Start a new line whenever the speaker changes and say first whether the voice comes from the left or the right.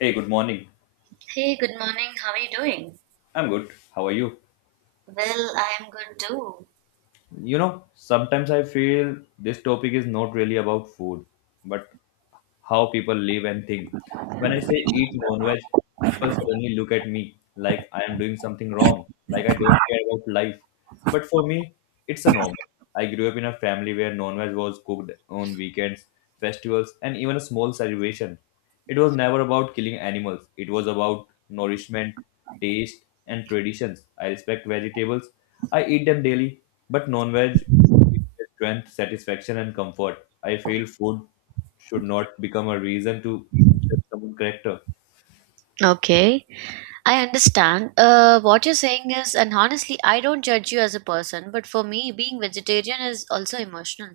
left: Hey, good morning.
right: Hey, good morning. How are you doing?
left: I'm good. How are you?
right: Well, I am good too.
left: You know, sometimes I feel this topic is not really about food, but how people live and think. When I say eat non-veg, people suddenly look at me like I am doing something wrong, like I don't care about life. But for me, it's a normal. I grew up in a family where non-veg was cooked on weekends, festivals, and even a small celebration. It was never about killing animals, it was about nourishment, taste, and traditions. I respect vegetables, I eat them daily, but non veg gives me strength, satisfaction, and comfort. I feel food should not become a reason to judge someone's character.
right: Okay. I understand. What you're saying is, and honestly, I don't judge you as a person, but for me, being vegetarian is also emotional.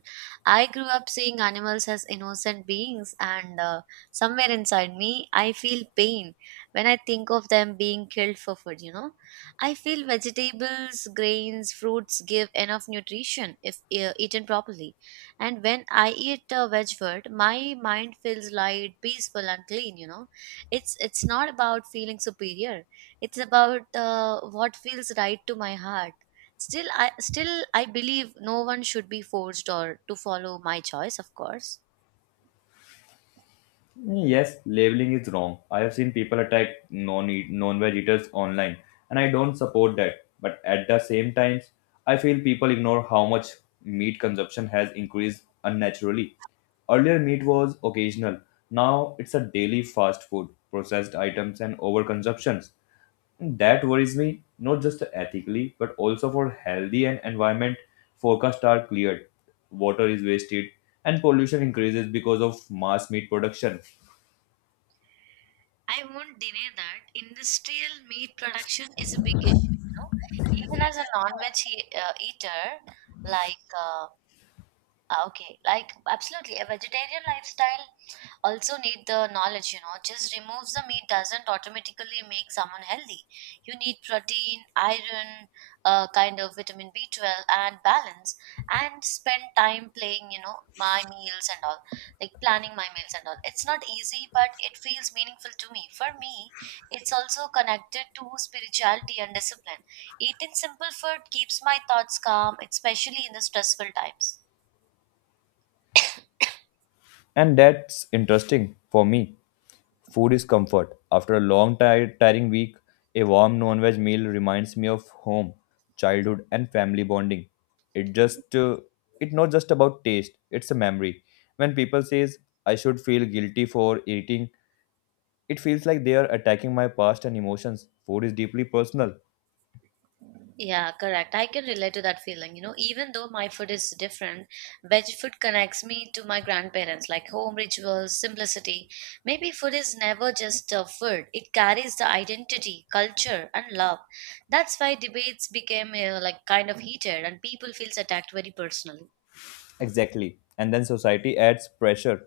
right: I grew up seeing animals as innocent beings, and somewhere inside me, I feel pain when I think of them being killed for food, you know? I feel vegetables, grains, fruits give enough nutrition if eaten properly. And when I eat a veg food, my mind feels light, peaceful, and clean, you know? It's not about feeling superior, it's about what feels right to my heart. Still I believe no one should be forced or to follow my choice, of course.
left: Yes, labeling is wrong. I have seen people attack non-eat, non-veg eaters online, and I don't support that. But at the same time, I feel people ignore how much meat consumption has increased unnaturally. Earlier, meat was occasional. Now, it's a daily fast food, processed items, and overconsumptions. That worries me, not just ethically, but also for healthy and environment. Forecasts are cleared, water is wasted, and pollution increases because of mass meat production.
right: I won't deny that industrial meat production is a big issue. Even as a non-veg eater, like ah, okay, like absolutely, a vegetarian lifestyle also need the knowledge. Just removes the meat doesn't automatically make someone healthy. You need protein, iron, kind of vitamin B12, and balance, and spend time playing, my meals and all, like planning my meals and all. It's not easy, but it feels meaningful to me. For me, it's also connected to spirituality and discipline. Eating simple food keeps my thoughts calm, especially in the stressful times.
left: And that's interesting for me. Food is comfort. After a long, tired, tiring week, a warm non veg meal reminds me of home, childhood, and family bonding. It just, it's not just about taste, it's a memory. When people says, I should feel guilty for eating, it feels like they are attacking my past and emotions. Food is deeply personal.
right: Yeah, correct. I can relate to that feeling. Even though my food is different, veg food connects me to my grandparents, like home rituals, simplicity. Maybe food is never just a food, it carries the identity, culture, and love. That's why debates became like kind of heated, and people feels attacked very personally.
left: Exactly. And then society adds pressure.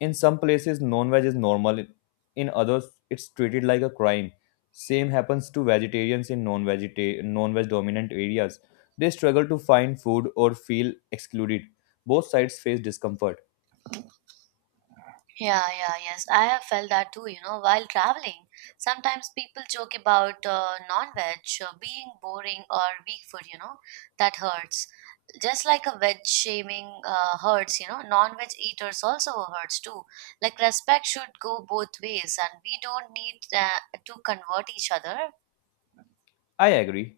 left: In some places, non veg is normal, in others, it's treated like a crime. Same happens to vegetarians in non veg dominant areas. They struggle to find food or feel excluded. Both sides face discomfort.
right: Yeah, yeah, yes. I have felt that too, while traveling. Sometimes people joke about non-veg being boring or weak food, that hurts. Just like a veg shaming hurts, non-veg eaters also hurts too. Like respect should go both ways, and we don't need to convert each other.
left: I agree.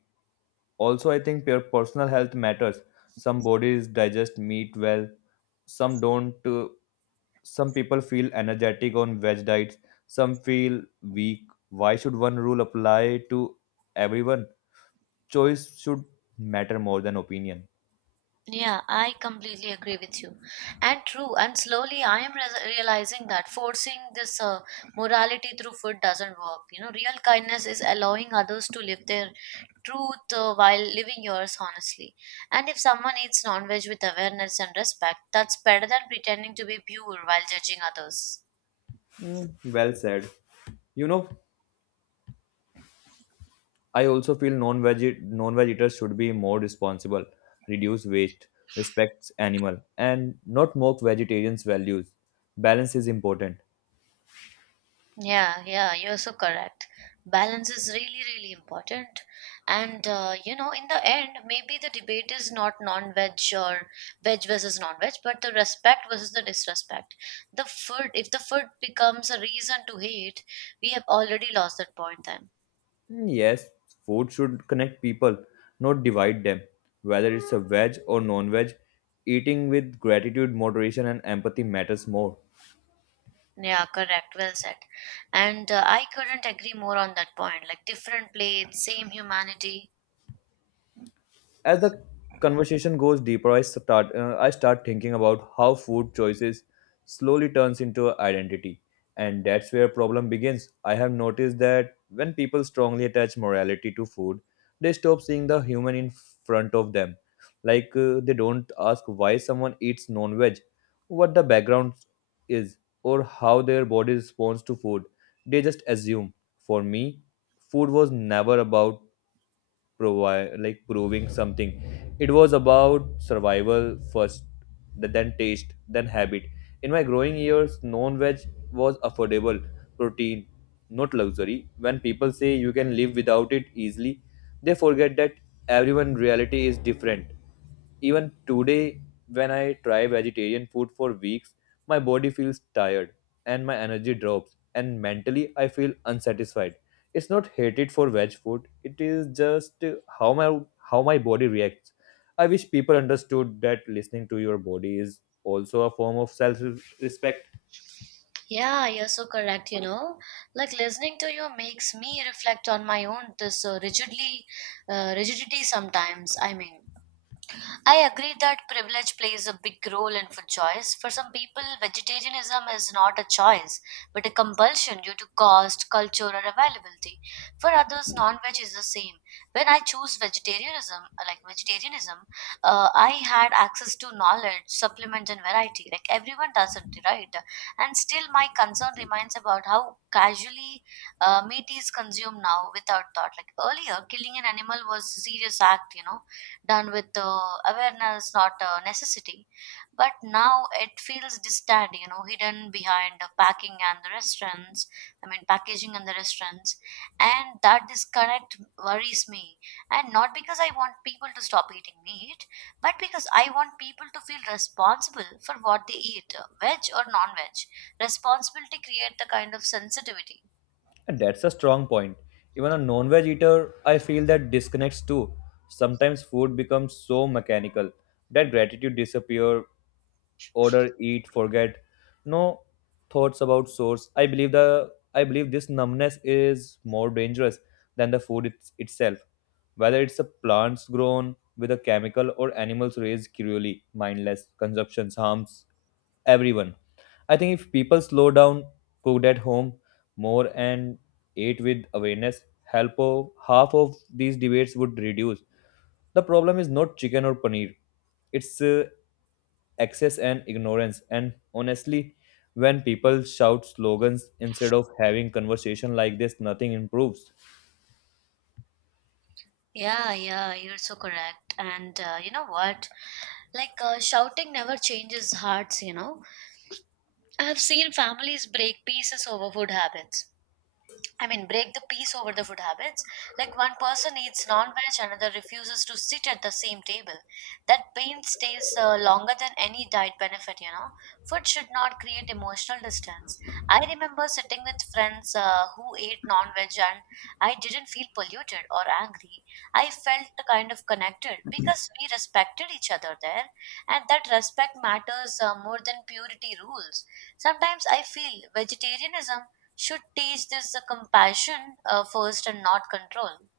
left: Also, I think your personal health matters. Some bodies digest meat well, some don't. Some people feel energetic on veg diets, some feel weak. Why should one rule apply to everyone? Choice should matter more than opinion.
right: Yeah, I completely agree with you. And true, and slowly I am realizing that forcing this morality through food doesn't work. Real kindness is allowing others to live their truth, while living yours honestly. And if someone eats non veg with awareness and respect, that's better than pretending to be pure while judging others.
left: Mm, well said. You know, I also feel non-veg eaters should be more responsible, reduce waste, respect animal, and not mock vegetarians' values. Balance is important.
right: Yeah, yeah, you're so correct. Balance is really, really important. And, in the end, maybe the debate is not non veg or veg versus non veg, but the respect versus the disrespect. If the food becomes a reason to hate, we have already lost that point then.
left: Mm, yes, food should connect people, not divide them. Whether it's a veg or non-veg, eating with gratitude, moderation, and empathy matters more.
right: Yeah, correct. Well said. And I couldn't agree more on that point. Like different plates, same humanity.
left: As the conversation goes deeper, I start thinking about how food choices slowly turns into identity, and that's where problem begins. I have noticed that when people strongly attach morality to food, they stop seeing the human in front of them. Like they don't ask why someone eats non-veg, what the background is, or how their body responds to food. They just assume. For me, food was never about provide like proving something. It was about survival first, then taste, then habit. In my growing years, non-veg was affordable protein, not luxury. When people say you can live without it easily, they forget that everyone reality is different. Even today, when I try vegetarian food for weeks, my body feels tired, and my energy drops, and mentally I feel unsatisfied. It's not hated for veg food, it is just how my body reacts. I wish people understood that listening to your body is also a form of self respect.
right: Yeah, you're so correct. Like listening to you makes me reflect on my own this rigidly rigidity sometimes. I mean, I agree that privilege plays a big role in food choice. For some people, vegetarianism is not a choice, but a compulsion due to cost, culture, or availability. For others, non-veg is the same. When I choose vegetarianism, like vegetarianism, I had access to knowledge, supplements, and variety. Like everyone doesn't, right? And still, my concern remains about how casually meat is consumed now without thought. Like earlier, killing an animal was a serious act, done with awareness, not necessity. But now it feels distant, hidden behind the packing and the restaurants. I mean, packaging and the restaurants, and that disconnect worries me. And not because I want people to stop eating meat, but because I want people to feel responsible for what they eat, veg or non-veg. Responsibility create the kind of sensitivity.
left: And that's a strong point. Even a non veg eater, I feel that disconnects too. Sometimes food becomes so mechanical that gratitude disappear. Order, eat, forget. No thoughts about source. I believe this numbness is more dangerous than the food itself. Whether it's a plants grown whether chemical or animals raised cruelly, mindless consumption harms everyone. I think if people slow down, cooked at home more, and ate with awareness, help of half of these debates would reduce. The problem is not chicken or paneer; it's excess and ignorance. And honestly, when people shout slogans instead of having conversation like this, nothing improves.
right: Yeah, yeah, you're so correct. And you know what? Like shouting never changes hearts. I have seen families break pieces over food habits. I mean, break the peace over the food habits. Like one person eats non-veg, another refuses to sit at the same table. That pain stays longer than any diet benefit. Food should not create emotional distance. I remember sitting with friends who ate non-veg, and I didn't feel polluted or angry. I felt kind of connected because we respected each other there, and that respect matters more than purity rules. Sometimes I feel vegetarianism should teach this compassion first and not control.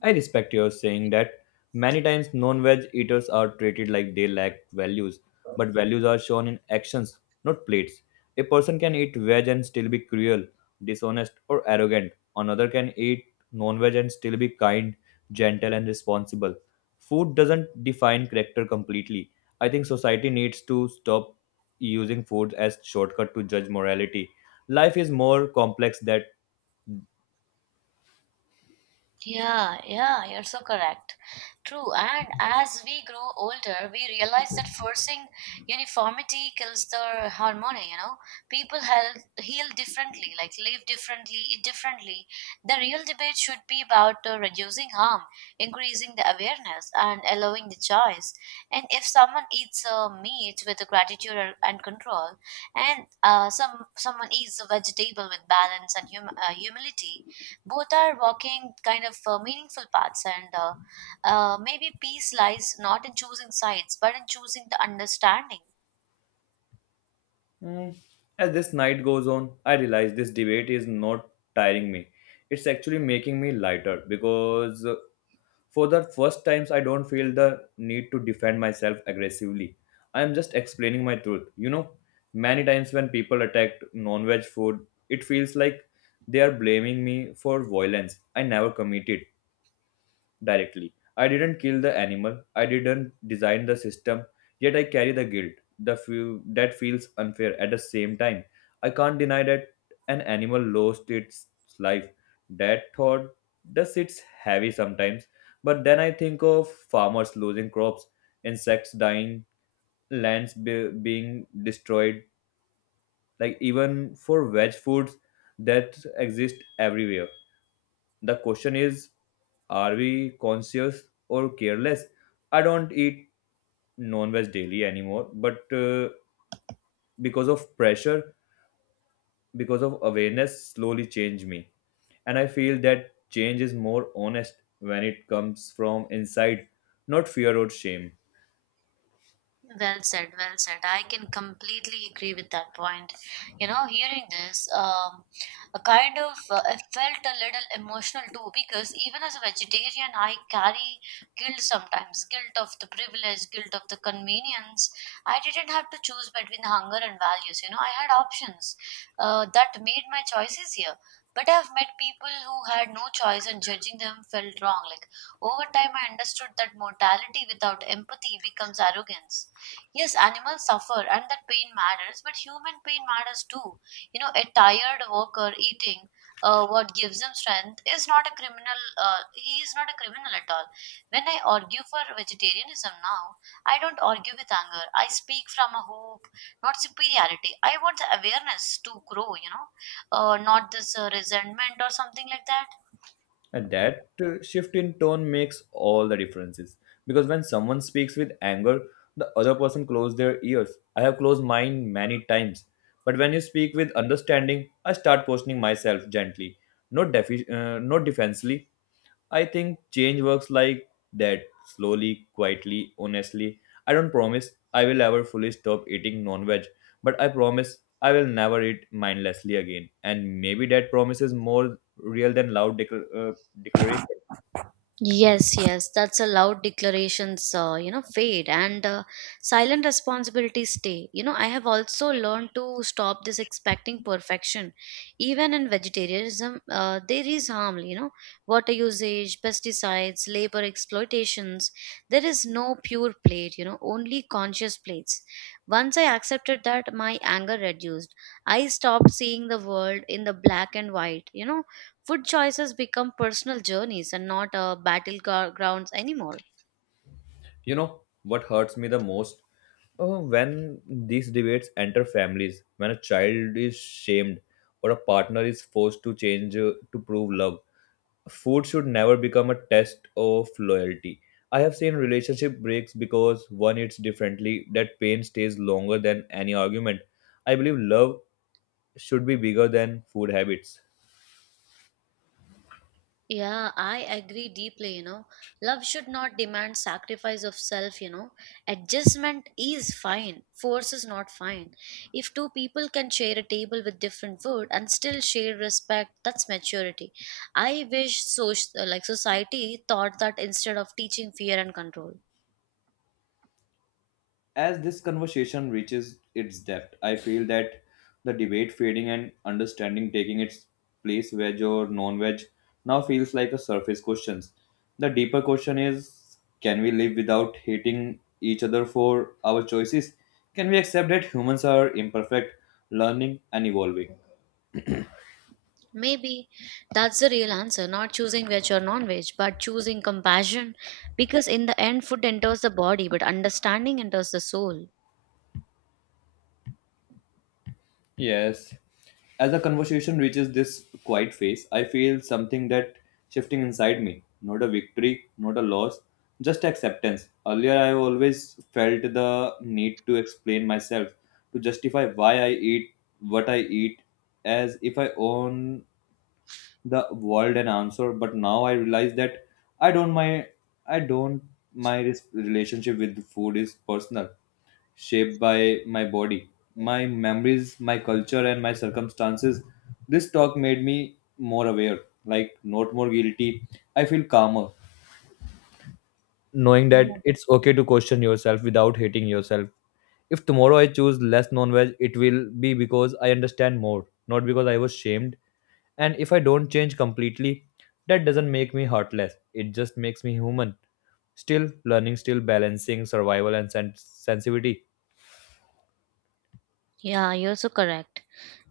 left: I respect your saying that many times non veg eaters are treated like they lack values, but values are shown in actions, not plates. A person can eat veg and still be cruel, dishonest, or arrogant. Another can eat non veg and still be kind, gentle, and responsible. Food doesn't define character completely. I think society needs to stop using food as shortcut to judge morality. Life is more complex than.
right: Yeah, yeah, you're so correct. True. And as we grow older, we realize that forcing uniformity kills the harmony. People heal differently, like live differently, eat differently. The real debate should be about reducing harm, increasing the awareness, and allowing the choice. And if someone eats meat with gratitude and control, and someone eats a vegetable with balance and humility, both are walking kind of meaningful paths, and maybe peace lies not in choosing sides but in choosing the understanding.
left: Mm, as this night goes on, I realize this debate is not tiring me. It's actually making me lighter because for the first times I don't feel the need to defend myself aggressively. I am just explaining my truth. You know, many times when people attack non-veg food, it feels like they are blaming me for violence I never committed directly. I didn't kill the animal. I didn't design the system. Yet I carry the guilt. The few that feels unfair. At the same time, I can't deny that an animal lost its life. That thought does it's heavy sometimes. But then I think of farmers losing crops, insects dying, being destroyed. Like even for veg foods that exist everywhere, the question is, are we conscious or careless? I don't eat non veg daily anymore, but because of pressure, because of awareness, slowly changed me. And I feel that change is more honest when it comes from inside, not fear or shame.
right: Well said, well said. I can completely agree with that point. Hearing this, a kind of I felt a little emotional too, because even as a vegetarian, I carry guilt sometimes, guilt of the privilege, guilt of the convenience. I didn't have to choose between hunger and values. I had options that made my choices here. But I've met people who had no choice, and judging them felt wrong. Like over time, I understood that mortality without empathy becomes arrogance. Yes, animals suffer and that pain matters, but human pain matters too. A tired worker eating what gives him strength is not a criminal, he is not a criminal at all. When I argue for vegetarianism now, I don't argue with anger. I speak from a hope, not superiority. I want the awareness to grow, not this resentment or something like that.
left: And that shift in tone makes all the differences. Because when someone speaks with anger, the other person closes their ears. I have closed mine many times. But when you speak with understanding, I start questioning myself gently, not defensively. I think change works like that, slowly, quietly, honestly. I don't promise I will ever fully stop eating non veg, but I promise I will never eat mindlessly again. And maybe that promise is more real than loud declaration.
right: Yes, yes, that's a loud declarations, fade, and silent responsibilities stay. I have also learned to stop this expecting perfection. Even in vegetarianism, there is harm, water usage, pesticides, labor exploitations. There is no pure plate, only conscious plates. Once I accepted that, my anger reduced. I stopped seeing the world in the black and white. Food choices become personal journeys and not battlegrounds anymore.
left: You know what hurts me the most? When these debates enter families, when a child is shamed or a partner is forced to change to prove love, food should never become a test of loyalty. I have seen relationship breaks because one eats differently. That pain stays longer than any argument. I believe love should be bigger than food habits.
right: Yeah, I agree deeply. Love should not demand sacrifice of self. Adjustment is fine, force is not fine. If two people can share a table with different food and still share respect, that's maturity. I wish so like society thought that instead of teaching fear and control.
left: As this conversation reaches its depth, I feel that the debate fading and understanding taking its place, veg or non veg, now feels like a surface question. The deeper question is, can we live without hating each other for our choices? Can we accept that humans are imperfect, learning, and evolving?
right: Maybe that's the real answer, not choosing veg or non veg, but choosing compassion. Because in the end, food enters the body, but understanding enters the soul.
left: Yes. As the conversation reaches this quiet phase, I feel something that shifting inside me. Not a victory, not a loss, just acceptance. Earlier, I always felt the need to explain myself, to justify why I eat what I eat, as if I own the world an answer. But now I realize that I don't my I don't my res- relationship with food is personal, shaped by my body, my memories, my culture, and my circumstances. This talk made me more aware, like not more guilty. I feel calmer knowing that it's okay to question yourself without hating yourself. If tomorrow I choose less non veg, it will be because I understand more, not because I was shamed. And if I don't change completely, that doesn't make me heartless, it just makes me human. Still learning, still balancing survival and sensitivity.
right: Yeah, you're so correct.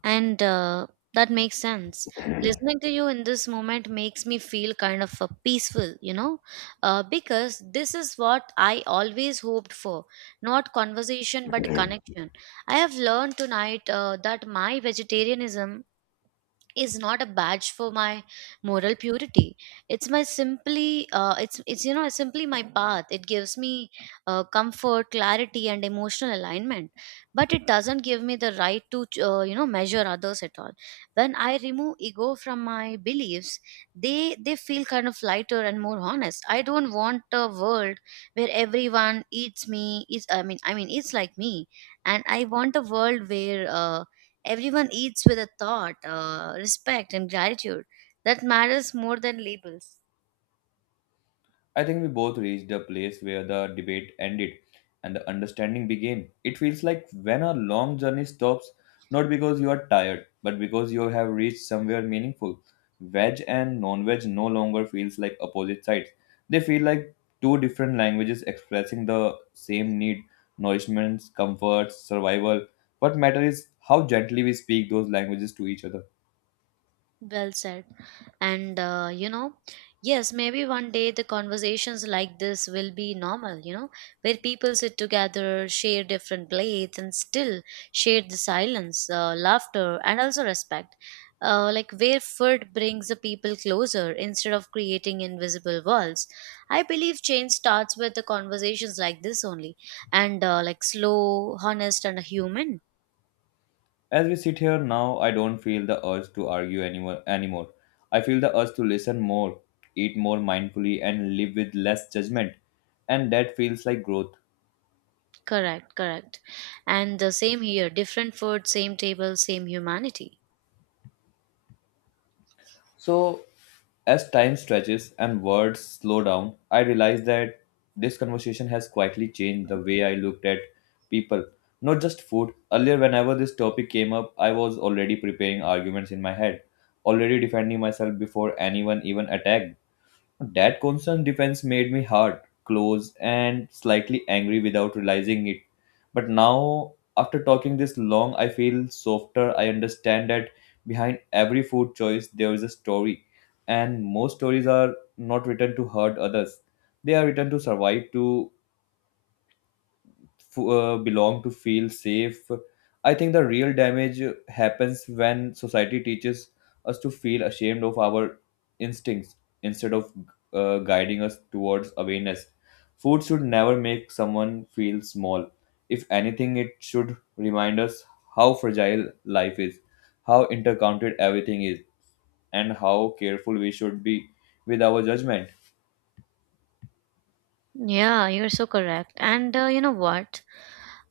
right: And that makes sense. Listening to you in this moment makes me feel kind of peaceful, because this is what I always hoped for, not conversation, but connection. I have learned tonight that my vegetarianism is not a badge for my moral purity. It's my simply it's you know It's simply my path. It gives me comfort, clarity, and emotional alignment, but it doesn't give me the right to measure others at all. When I remove ego from my beliefs, they feel kind of lighter and more honest. I don't want a world where everyone eats me is I mean eats like me, and I want a world where everyone eats with a thought, respect, and gratitude that matters more than labels.
left: I think we both reached a place where the debate ended and the understanding began. It feels like when a long journey stops, not because you are tired, but because you have reached somewhere meaningful. Veg and non veg no longer feels like opposite sides. They feel like two different languages expressing the same need, nourishment, comfort, survival. What matters is how gently we speak those languages to each other.
right: Well said. And, yes, maybe one day the conversations like this will be normal, where people sit together, share different plates, and still share the silence, laughter, and also respect. Like where food brings the people closer instead of creating invisible walls. I believe change starts with the conversations like this only, and like slow, honest, and human.
left: As we sit here now, I don't feel the urge to argue anymore. I feel the urge to listen more, eat more mindfully, and live with less judgment. And that feels like growth.
right: Correct, correct. And the same here, different food, same table, same humanity.
left: So, as time stretches and words slow down, I realize that this conversation has quietly changed the way I looked at people, not just food. Earlier, whenever this topic came up, I was already preparing arguments in my head, already defending myself before anyone even attacked. That constant defense made me hard, close, and slightly angry without realizing it. But now, after talking this long, I feel softer. I understand that behind every food choice, there is a story. And most stories are not written to hurt others, they are written to survive, to belong, to feel safe. I think the real damage happens when society teaches us to feel ashamed of our instincts instead of guiding us towards awareness. Food should never make someone feel small. If anything, it should remind us how fragile life is, how intercounted everything is, and how careful we should be with our judgment.
right: Yeah, you're so correct. And you know what?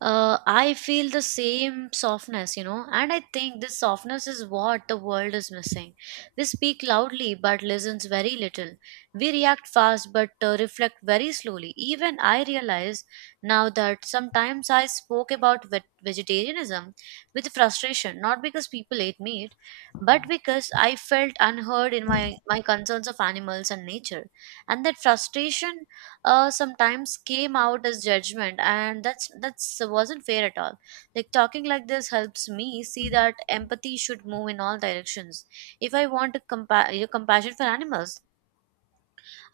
right: I feel the same softness, and I think this softness is what the world is missing. We speak loudly but listens very little. We react fast but reflect very slowly. Even I realize now that sometimes I spoke about vegetarianism with frustration, not because people ate meat, but because I felt unheard in my concerns of animals and nature. And that frustration sometimes came out as judgment, and that's wasn't fair at all. Like talking like this helps me see that empathy should move in all directions. If I want to your compassion for animals,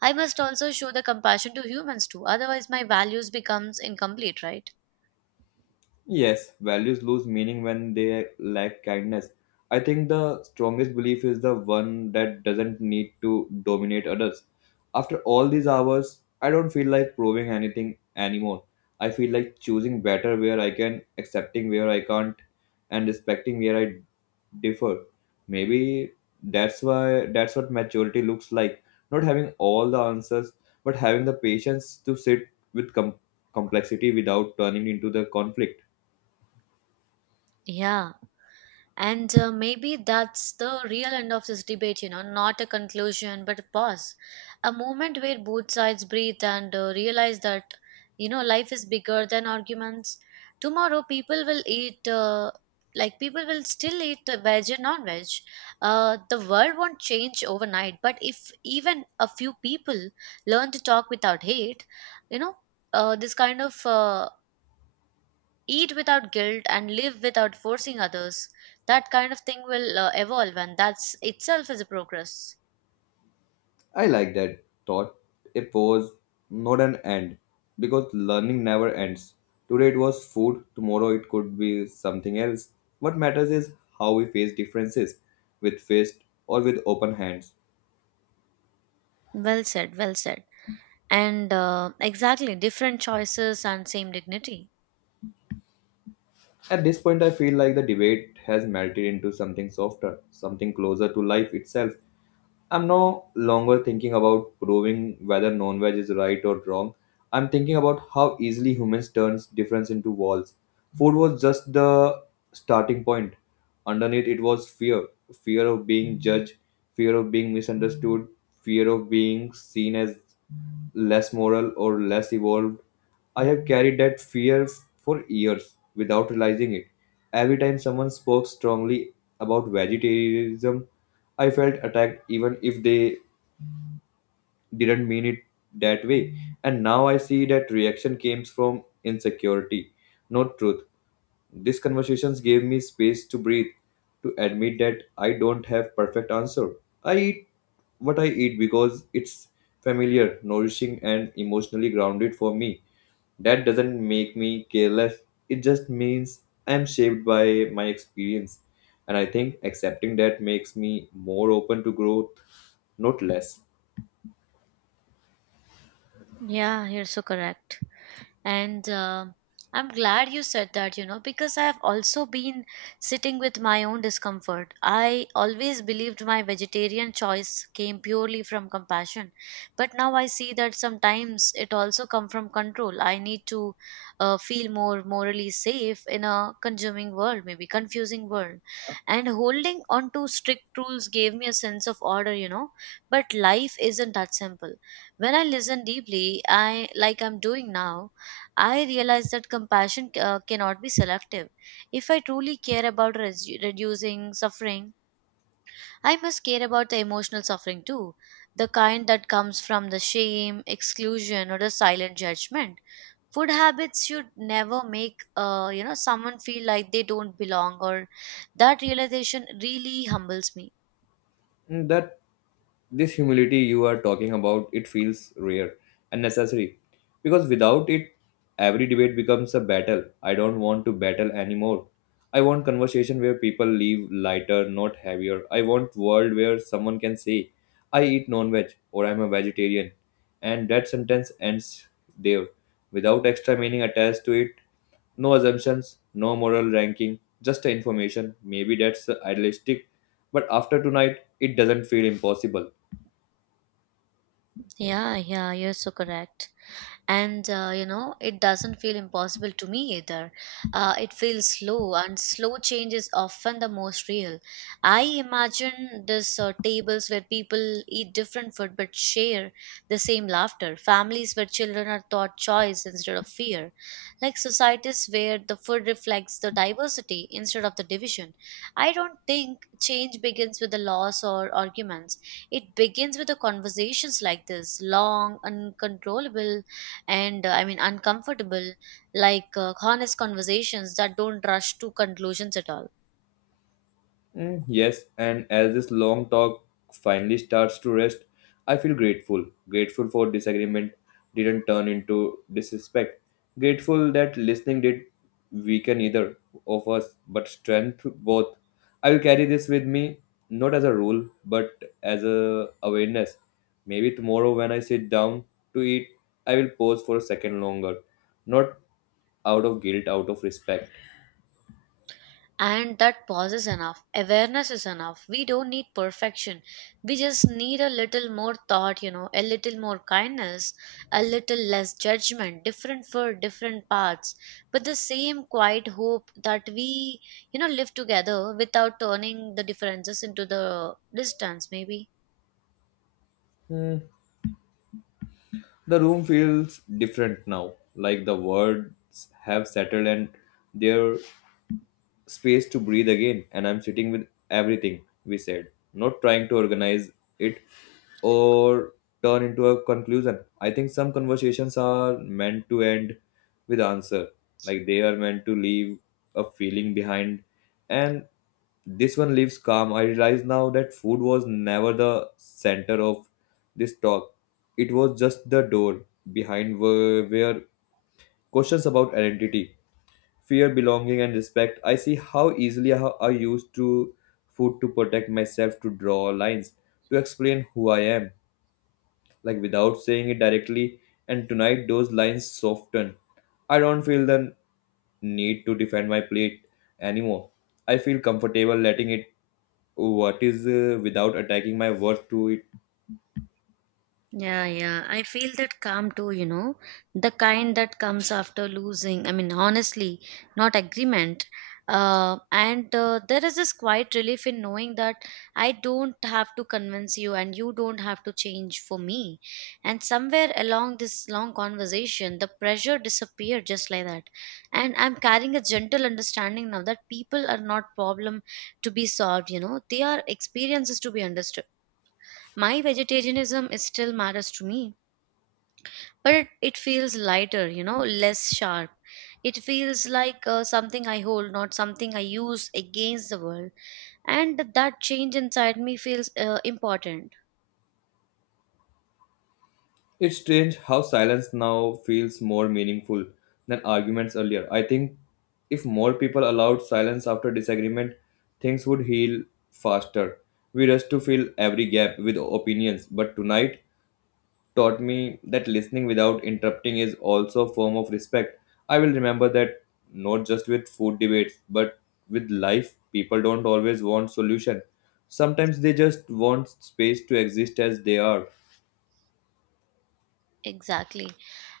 right: I must also show the compassion to humans too, otherwise my values becomes incomplete, right?
left: Yes, values lose meaning when they lack kindness. I think the strongest belief is the one that doesn't need to dominate others. After all these hours, I don't feel like proving anything anymore. I feel like choosing better where I can, accepting where I can't, and respecting where I differ. Maybe that's what maturity looks like. Not having all the answers, but having the patience to sit with complexity without turning into the conflict.
right: Yeah. And maybe that's the real end of this debate, not a conclusion, but a pause. A moment where both sides breathe and realize that, life is bigger than arguments. Tomorrow, people will people will still eat veg and non veg. The world won't change overnight, but if even a few people learn to talk without hate, you know, this kind of eat without guilt and live without forcing others, that kind of thing will evolve, and that's itself is a progress.
left: I like that thought. A pause, not an end. Because learning never ends. Today it was food, tomorrow it could be something else. What matters is how we face differences, with fist or with open hands.
right: Well said, well said. And exactly, different choices and same dignity.
left: At this point, I feel like the debate has melted into something softer, something closer to life itself. I'm no longer thinking about proving whether non-veg is right or wrong. I'm thinking about how easily humans turns difference into walls. Food was just the starting point. Underneath it was fear. Fear of being judged, fear of being misunderstood, fear of being seen as less moral or less evolved. I have carried that fear for years without realizing it. Every time someone spoke strongly about vegetarianism, I felt attacked even if they didn't mean it that way. And now I see that reaction came from insecurity, not truth. These conversations gave me space to breathe, to admit that I don't have perfect answer. I eat what I eat because it's familiar, nourishing and emotionally grounded for me. That doesn't make me careless. It just means I'm shaped by my experience. And I think accepting that makes me more open to growth, not less.
right: Yeah, you're so correct. And I'm glad you said that, you know, because I have also been sitting with my own discomfort. I always believed my vegetarian choice came purely from compassion, but now I see that sometimes it also comes from control. I need to feel more morally safe in a consuming world, maybe confusing world, and holding on to strict rules gave me a sense of order, you know. But life isn't that simple. When I listen deeply, I like I'm doing now, I realize that compassion cannot be selective. If I truly care about reducing suffering, I must care about the emotional suffering too, the kind that comes from the shame, exclusion, or the silent judgment. Food habits should never make someone feel like they don't belong, or that realization really humbles me.
left: And that this humility you are talking about, it feels rare and necessary, because without it every debate becomes a battle. I don't want to battle anymore. I want conversation where people leave lighter, not heavier. I want world where someone can say I eat non-veg or I'm a vegetarian and that sentence ends there, without extra meaning attached to it. No assumptions, no moral ranking, just information. Maybe that's idealistic, but after tonight, it doesn't feel impossible.
right: Yeah, yeah, you're so correct. And you know, it doesn't feel impossible to me either. It feels slow, and slow change is often the most real. I imagine this tables where people eat different food but share the same laughter, families where children are taught choice instead of fear, like societies where the food reflects the diversity instead of the division. I don't think change begins with the laws or arguments. It begins with the conversations like this, long, uncontrollable, and I mean uncomfortable, like honest conversations that don't rush to conclusions at all.
left: Mm, yes, and as this long talk finally starts to rest, I feel grateful. Grateful for disagreement didn't turn into disrespect. Grateful that listening did weaken either of us, but strength both. I will carry this with me, not as a rule, but as a awareness. Maybe tomorrow when I sit down to eat, I will pause for a second longer, not out of guilt, out of respect.
right: And that pause is enough. Awareness is enough. We don't need perfection. We just need a little more thought, you know, a little more kindness, a little less judgment, different for different paths, but the same quiet hope that we, you know, live together without turning the differences into the distance, maybe.
left: Hmm. The room feels different now, like the words have settled and there space to breathe again, and I'm sitting with everything we said, not trying to organize it or turn into a conclusion. I think some conversations are meant to end with answer, like they are meant to leave a feeling behind, and this one leaves calm. I realize now that food was never the center of this talk. It was just the door behind where questions about identity fear, belonging, and respect. I see how easily I used to food to protect myself, to draw lines, to explain who I am, like without saying it directly. And tonight, those lines soften. I don't feel the need to defend my plate anymore. I feel comfortable letting it what is without attacking my worth to it.
right: Yeah, yeah. I feel that calm too, you know. The kind that comes after losing. I mean, honestly, not agreement. And There is this quiet relief in knowing that I don't have to convince you and you don't have to change for me. And somewhere along this long conversation, the pressure disappeared just like that. And I'm carrying a gentle understanding now that people are not problem to be solved, you know. They are experiences to be understood. My vegetarianism is still matters to me, but it feels lighter, you know, less sharp. It feels like something I hold, not something I use against the world. And that change inside me feels important.
left: It's strange how silence now feels more meaningful than arguments earlier. I think if more people allowed silence after disagreement, things would heal faster. We rush to fill every gap with opinions, but tonight taught me that listening without interrupting is also a form of respect. I will remember that not just with food debates, but with life, people don't always want solution. Sometimes they just want space to exist as they are.
right: Exactly.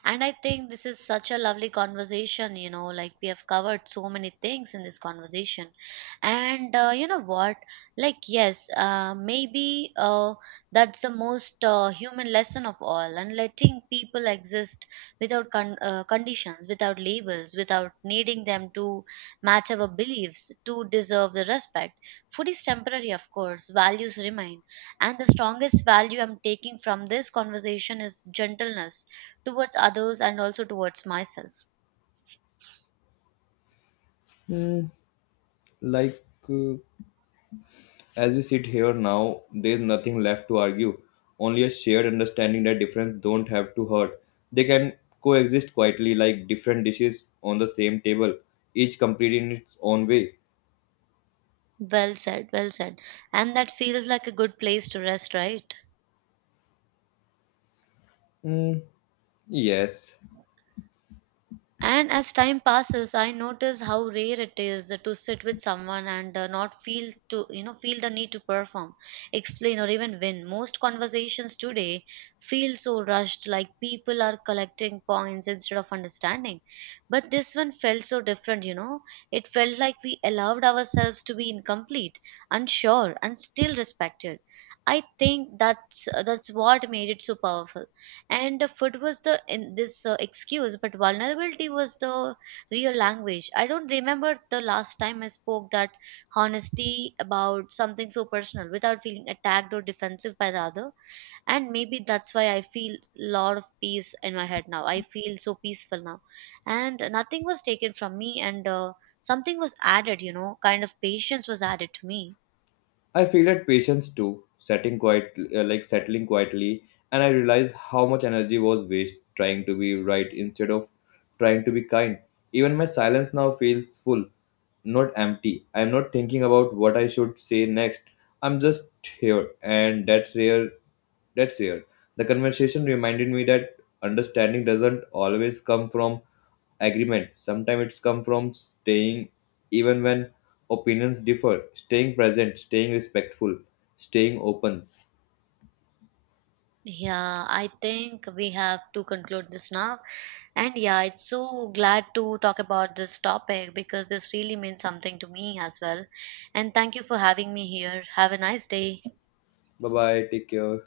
right: And I think this is such a lovely conversation, you know, like we have covered so many things in this conversation. And you know what? Like, yes, maybe that's the most human lesson of all. And letting people exist without conditions, without labels, without needing them to match our beliefs, to deserve the respect. Food is temporary, of course, values remain, and the strongest value I'm taking from this conversation is gentleness towards others and also towards myself.
left: Hmm, like uh, as we sit here now, there's nothing left to argue, only a shared understanding that difference don't have to hurt. They can coexist quietly like different dishes on the same table, each complete in its own way.
right: Well said, well said. And that feels like a good place to rest, right?
left: Mm, yes.
right: And as time passes, I notice how rare it is to sit with someone and not feel to you know feel the need to perform, explain, or even win. Most conversations today feel so rushed, like people are collecting points instead of understanding. But this one felt so different, you know. It felt like we allowed ourselves to be incomplete, unsure, and still respected. I think that's what made it so powerful. And the food was the in this excuse, but vulnerability was the real language. I don't remember the last time I spoke that honesty about something so personal without feeling attacked or defensive by the other. And maybe that's why I feel a lot of peace in my head now. I feel so peaceful now. And nothing was taken from me, and something was added, you know, kind of patience was added to me.
left: I feel that patience too, like settling quietly, and I realize how much energy was waste trying to be right instead of trying to be kind. Even my silence now feels full, not empty. I'm not thinking about what I should say next. I'm just here, and that's year, the conversation reminded me that understanding doesn't always come from agreement. Sometimes it's come from staying even when opinions differ, staying present, staying respectful, staying open.
right: Yeah, I think we have to conclude this now. And yeah, it's so glad to talk about this topic because this really means something to me as well. And thank you for having me here. Have a nice day.
left: Bye bye, take care.